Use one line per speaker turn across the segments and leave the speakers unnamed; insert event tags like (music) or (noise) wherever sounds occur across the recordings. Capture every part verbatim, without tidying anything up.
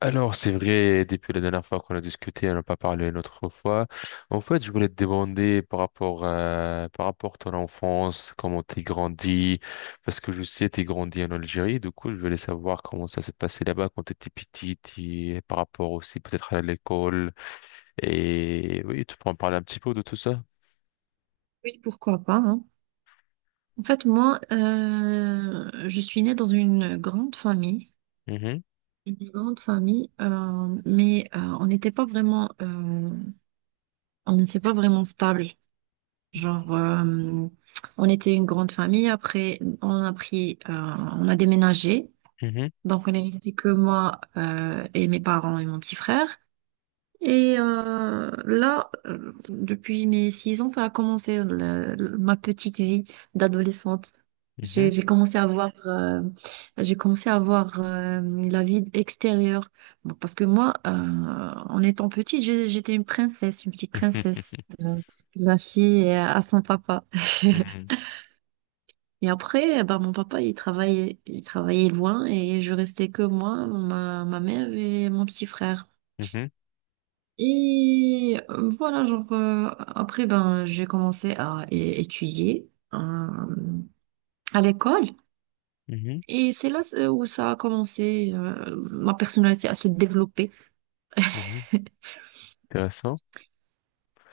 Alors, c'est vrai, depuis la dernière fois qu'on a discuté, on n'a pas parlé une autre fois. En fait, je voulais te demander par rapport, euh, par rapport à ton enfance, comment t'es grandi, parce que je sais t'es grandi en Algérie, du coup, je voulais savoir comment ça s'est passé là-bas quand t'étais petite, et par rapport aussi peut-être à l'école. Et oui, tu peux en parler un petit peu de tout ça?
Oui, pourquoi pas, hein. En fait, moi, euh, je suis née dans une grande famille,
Mhm,
une grande famille, euh, mais euh, on n'était pas vraiment, euh, on n'était pas vraiment stable. Genre, euh, on était une grande famille. Après, on a pris, euh, on a déménagé,
mhm,
donc on est resté que moi euh, et mes parents et mon petit frère. Et euh, là, euh, depuis mes six ans, ça a commencé le- le- ma petite vie d'adolescente.
mhm.
J'ai j'ai commencé à voir, euh, j'ai commencé à voir euh, la vie extérieure. Bon, parce que moi, euh, en étant petite, j'ai- j'étais une princesse, une petite princesse,
(laughs)
euh, la fille euh, à son papa.
Mhm,
(laughs) Et après, bah, mon papa, il travaillait, il travaillait loin et je restais que moi, ma, ma mère et mon petit frère.
mhm,
Et euh, voilà, genre, euh, après, ben, j'ai commencé à é- étudier euh, à l'école.
mhm,
Et c'est là euh, où ça a commencé, euh, ma personnalité à se développer.
mhm, mhm. Intéressant.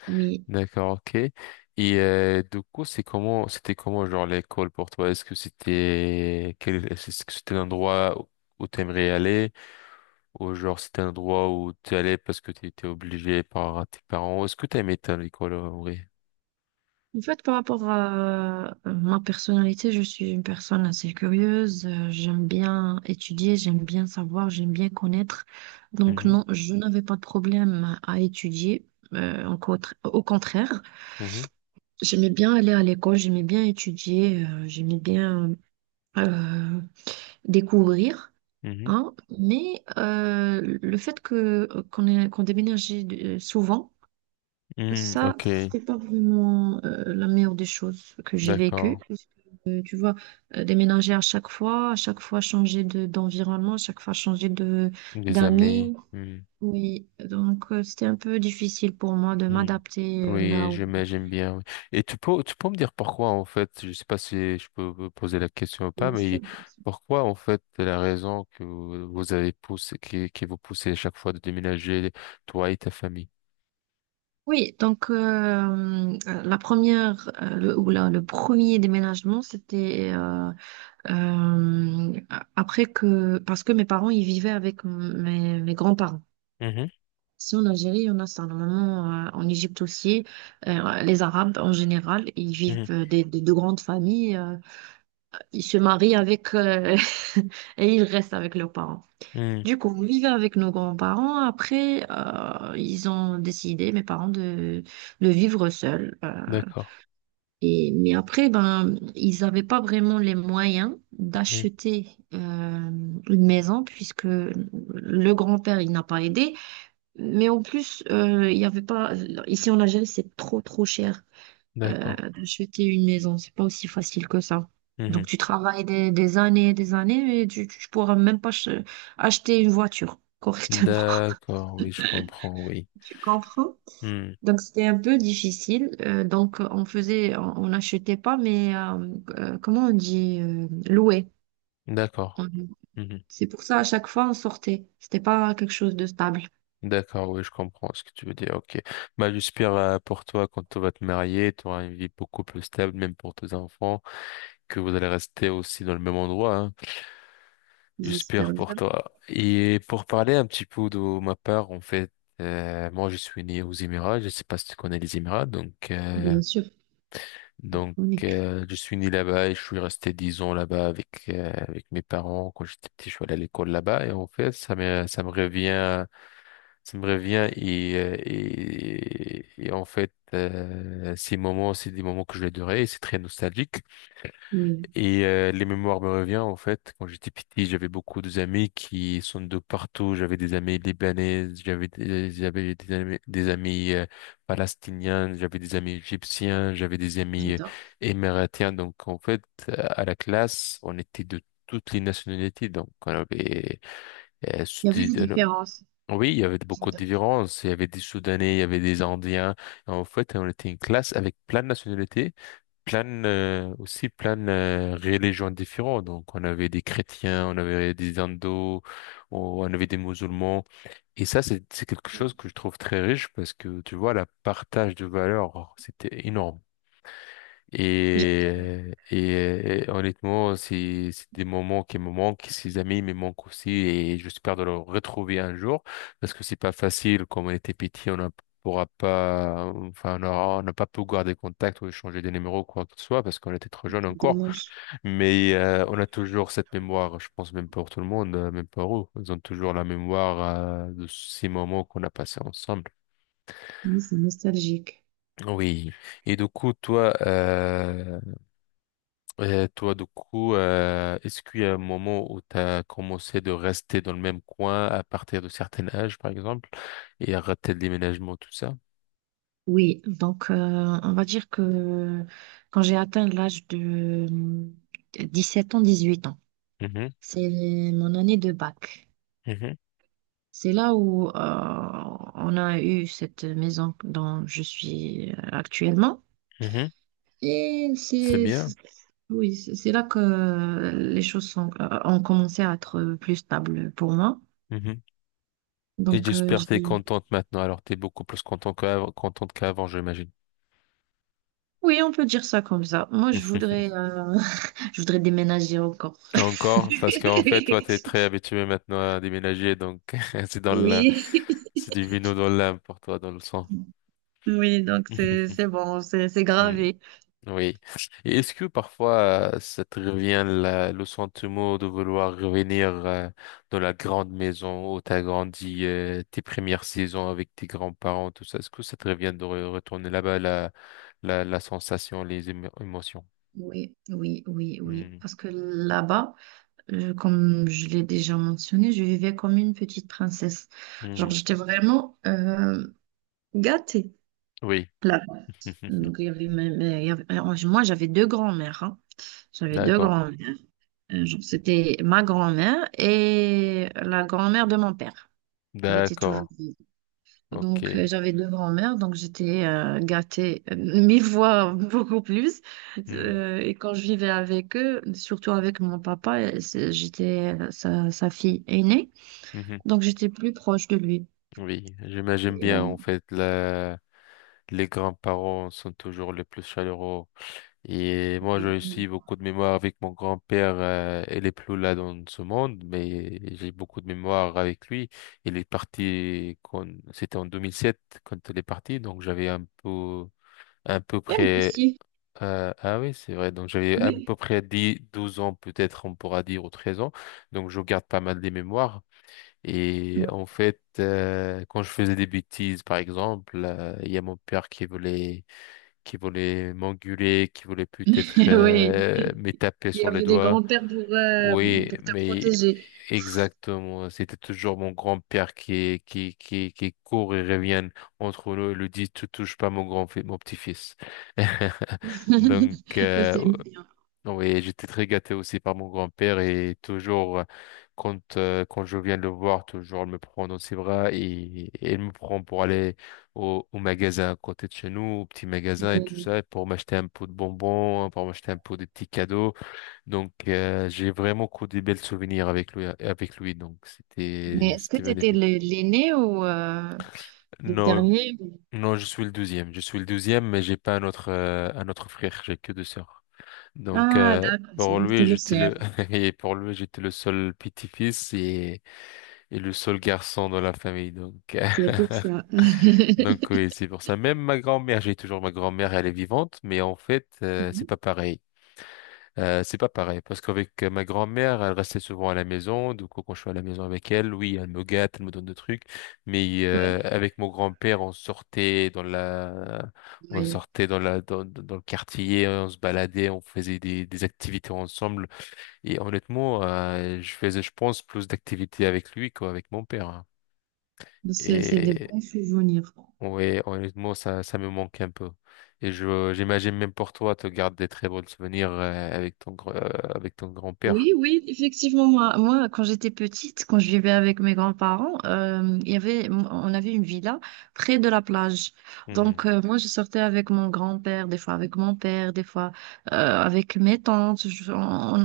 Oui.
D'accord, ok. Et euh, du coup, c'est comment, c'était comment genre l'école pour toi? Est-ce que c'était, quel, est-ce que c'était un endroit où où t'aimerais aller, ou genre c'était un endroit où tu allais parce que tu étais obligé par tes parents? Est-ce que t'aimais ton école en vrai?
En fait, par rapport à euh, ma personnalité, je suis une personne assez curieuse. Euh, J'aime bien étudier, j'aime bien savoir, j'aime bien connaître. Donc,
Mhm,
non, je n'avais pas de problème à étudier, euh, au contra- au contraire.
mhm,
J'aimais bien aller à l'école, j'aimais bien étudier, euh, j'aimais bien euh, découvrir,
mhm.
hein, mais euh, le fait que qu'on ait- qu'on déménageait euh, souvent,
Hmm,
ça,
ok,
c'était pas vraiment euh, la meilleure des choses que j'ai vécues,
d'accord.
parce que, euh, tu vois, euh, déménager à chaque fois, à chaque fois changer de d'environnement, à chaque fois changer de
Des amis.
d'amis.
Mmh.
Oui, donc euh, c'était un peu difficile pour moi de
Hmm.
m'adapter euh, là
Oui,
où.
j'aime, j'aime bien. Oui. Et tu peux, tu peux me dire pourquoi, en fait, je sais pas si je peux vous poser la question ou pas,
Bien
mais
sûr.
pourquoi, en fait, la raison que vous vous avez poussé, qui, qui vous poussez à chaque fois de déménager, toi et ta famille?
Oui, donc euh, euh, la première euh, le, ou la- le premier déménagement, c'était euh, euh, après que parce que mes parents ils vivaient avec m- mes, mes grands-parents.
Mhm,
Ici en Algérie, on a ça normalement, euh, en Égypte aussi. Euh, les Arabes en général, ils
mhm,
vivent euh, des, des- de grandes familles, euh, ils se marient avec euh, (laughs) et ils restent avec leurs parents.
mhm.
Du coup, on vivait avec nos grands-parents. Après, euh, ils ont décidé, mes parents, de, de vivre seuls. Euh,
D'accord,
et, mais après, ben, ils n'avaient pas vraiment les moyens
mhm,
d'acheter euh, une maison puisque le grand-père, il n'a pas aidé. Mais en plus, euh, il y avait pas... Ici en Algérie, c'est trop, trop cher euh,
d'accord,
d'acheter une maison. C'est pas aussi facile que ça. Donc,
mhm.
tu travailles des, des années et des années, mais tu, tu pourras même pas ch- acheter une voiture correctement. (laughs)
D'accord, oui, je comprends, oui.
Tu comprends?
Hmm,
Donc, c'était un peu difficile. Euh, donc, on faisait, on on n'achetait pas, mais euh, euh, comment on dit, euh, louer.
d'accord,
On-
mhm.
C'est pour ça, à chaque fois, on sortait. C'était pas quelque chose de stable.
D'accord, oui, je comprends ce que tu veux dire, ok. Bah, j'espère euh, pour toi, quand tu vas te marier, tu auras une vie beaucoup plus stable, même pour tes enfants, que vous allez rester aussi dans le même endroit, hein. J'espère
J'espère
pour
bien.
toi. Et pour parler un petit peu de ma part, en fait, euh, moi je suis né aux Émirats, je sais pas si tu connais les Émirats, donc euh,
Bien sûr,
donc
on est.
euh, je suis né là-bas et je suis resté dix ans là-bas avec euh, avec mes parents. Quand j'étais petit, je suis allé à l'école là-bas et en fait ça me ça me revient, ça me revient. Et euh, et, et en fait euh, ces moments c'est des moments que je vais adorer et c'est très nostalgique.
Oui,
Et euh, les mémoires me reviennent en fait. Quand j'étais petit, j'avais beaucoup d'amis qui sont de partout. J'avais des amis libanais, j'avais des, j'avais des amis, des amis euh, palestiniens, j'avais des amis égyptiens, j'avais des amis euh,
j'adore.
émiratiens. Donc en fait, euh, à la classe, on était de toutes les nationalités. Donc on avait euh,
Il y avait
Soudi-
des
euh,
différences.
oui, il y avait beaucoup de
J'adore.
différences. Il y avait des Soudanais, il y avait des Indiens. En fait, on était une classe avec plein de nationalités, plein euh, aussi plein euh, religions différentes. Donc on avait des chrétiens, on avait des hindous, on on avait des musulmans. Et ça c'est c'est quelque chose que je trouve très riche parce que tu vois le partage de valeurs c'était énorme.
J'adore.
Et, et, et honnêtement, c'est c'est des moments qui me manquent, ces amis me manquent aussi, et j'espère de les retrouver un jour, parce que c'est pas facile. Quand on était petit, on ne pourra pas, enfin, on aura- on n'a pas pu garder contact ou échanger des numéros, quoi que ce soit, parce qu'on était trop jeune
C'est
encore.
dommage.
Mais euh, on a toujours cette mémoire, je pense même pour tout le monde, euh, même pour eux, ils ont toujours la mémoire euh, de ces moments qu'on a passés ensemble.
Oui, c'est nostalgique.
Oui. Et du coup, toi, euh, Et toi, du coup, euh, est-ce qu'il y a un moment où tu as commencé de rester dans le même coin à partir de certains âges, par exemple, et arrêter le déménagement, tout ça?
Oui, donc euh, on va dire que quand j'ai atteint l'âge de hum, sept ans, dix-huit ans,
Mhm,
c'est mon année de bac.
mhm,
C'est là où euh, on a eu cette maison dont je suis euh, actuellement.
mhm.
Et
C'est
c'est,
bien.
c'est- oui, c'est c'est là que les choses sont, euh, ont commencé à être plus stables pour moi.
Mhm. Et
Donc euh,
j'espère que tu es
j'ai
contente maintenant. Alors, tu es beaucoup plus contente qu'avant, contente qu'avant, j'imagine.
oui, on peut dire ça comme ça. Moi, je voudrais,
(laughs)
euh, (laughs) je voudrais déménager encore. (laughs)
Encore, parce qu'en fait, toi, tu es très habitué maintenant à déménager, donc (laughs) c'est dans la...
Oui,
c'est du vino dans l'âme pour toi, dans le sang.
oui, donc c'est c'est
(laughs)
bon, c'est c'est gravé.
Oui. Et est-ce que parfois euh, ça te revient la- le sentiment de vouloir revenir euh, dans la grande maison où t'as grandi, euh, tes premières saisons avec tes grands-parents, tout ça? Est-ce que ça te revient de re- retourner là-bas, la, la, la sensation, les émo- émotions?
Oui, oui, oui, oui.
Hmm.
Parce que là-bas, euh, comme je l'ai déjà mentionné, je vivais comme une petite princesse. Genre,
Hmm.
j'étais vraiment euh, gâtée
Oui.
là-bas. Donc, il y
(laughs)
avait mes- mes- il y avait- alors, moi, j'avais deux grands-mères, hein. J'avais deux
D'accord.
grands-mères. Euh, genre, C'était ma grand-mère et la grand-mère de mon père. Il était toujours
D'accord.
vide. Donc,
OK.
euh, j'avais deux grands-mères, donc j'étais euh, gâtée euh, mille fois (laughs) beaucoup plus.
Hmm.
Euh, et quand je vivais avec eux, surtout avec mon papa, euh, c'est- j'étais euh, sa, sa fille aînée,
Mhm.
donc j'étais plus proche de lui.
Oui, j'imagine
Et,
bien
euh,
en fait la... les grands-parents sont toujours les plus chaleureux. Et moi, j'ai
oui.
aussi beaucoup de mémoire avec mon grand-père. Euh, il est plus là dans ce monde, mais j'ai beaucoup de mémoire avec lui. Il est parti quand, c'était en deux mille sept quand il est parti, donc j'avais un peu, un peu
Et moi
près.
aussi,
Euh, ah oui, c'est vrai. Donc j'avais à
oui.
peu près dix douze ans peut-être, on pourra dire, ou treize ans. Donc je garde pas mal des mémoires. Et
Oui.
en fait, euh, quand je faisais des bêtises, par exemple, euh, il y a mon père qui voulait, qui voulait m'engueuler, qui voulait peut-être
(laughs) Oui.
euh, me taper
Il y
sur les
avait des
doigts.
grands-pères pour, euh,
Oui,
pour te
mais
protéger.
exactement. C'était toujours mon grand-père qui, qui, qui, qui court et revient entre nous et lui dit, tu touches pas mon grand, mon petit-fils. (laughs) Donc,
(laughs) Ça,
euh,
c'est bien.
oui, j'étais très gâté aussi par mon grand-père et toujours, euh, quand, euh, quand je viens le voir, toujours il me prend dans ses bras et, et il me prend pour aller au, au magasin à côté de chez nous, au petit magasin et tout
Oui.
ça, pour m'acheter un pot de bonbons, hein, pour m'acheter un pot de petits cadeaux. Donc, euh, j'ai vraiment que des belles souvenirs avec lui, avec lui. Donc,
Mais
c'était,
est-ce que
c'était
tu étais
magnifique.
l'aîné ou euh, le
Non,
dernier?
non, je suis le deuxième. Je suis le deuxième, mais j'ai pas un autre, euh, un autre frère. J'ai que deux sœurs. Donc
Ah,
euh,
d'accord. c'est-
pour
Donc, t'es
lui, j'étais
l'océan.
le (laughs) et pour lui, j'étais le seul petit-fils et... et le seul garçon dans la famille. Donc euh,
C'est pour ça. (laughs)
(laughs) donc oui, c'est pour ça. Même ma grand-mère, j'ai toujours ma grand-mère, elle est vivante, mais en fait, euh, c'est pas pareil. Euh, c'est pas pareil parce qu'avec euh, ma grand-mère, elle restait souvent à la maison. Du coup, quand je suis à la maison avec elle, oui, elle me gâte, elle me donne des trucs. Mais euh,
Oui,
avec mon grand-père, on sortait dans la on
oui.
sortait dans la, dans, dans le quartier, on se baladait, on faisait des, des activités ensemble. Et honnêtement, euh, je faisais, je pense, plus d'activités avec lui qu'avec mon père, hein.
Donc, C'est c'est des
Et
bons souvenirs.
ouais, honnêtement, ça, ça me manque un peu. Et je, j'imagine même pour toi, tu gardes des très bons souvenirs euh, avec ton, gr- euh, avec ton grand-père.
Oui, oui, effectivement, moi, moi, quand j'étais petite, quand je vivais avec mes grands-parents, euh, il y avait, on avait une villa près de la plage.
Mhm,
Donc, euh, moi, je sortais avec mon grand-père, des fois avec mon père, des fois euh, avec mes tantes. Je- on,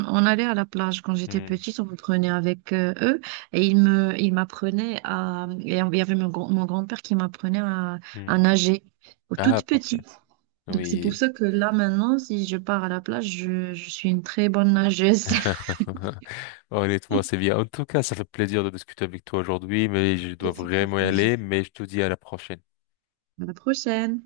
On allait à la plage quand j'étais
mhm,
petite, on me prenait avec euh, eux et ils me, ils m'apprenaient à, et il y avait mon, grand- mon grand-père qui m'apprenait à, à
mhm.
nager.
Ah,
Toute
parfait.
petite. Donc c'est pour
Oui.
ça que là maintenant, si je pars à la plage, je, je suis une très bonne nageuse. (laughs)
(laughs) Honnêtement, c'est bien. En tout cas, ça fait plaisir de discuter avec toi aujourd'hui, mais je dois
Plaisir
vraiment y
partagé.
aller, mais je te dis à la prochaine.
À la prochaine.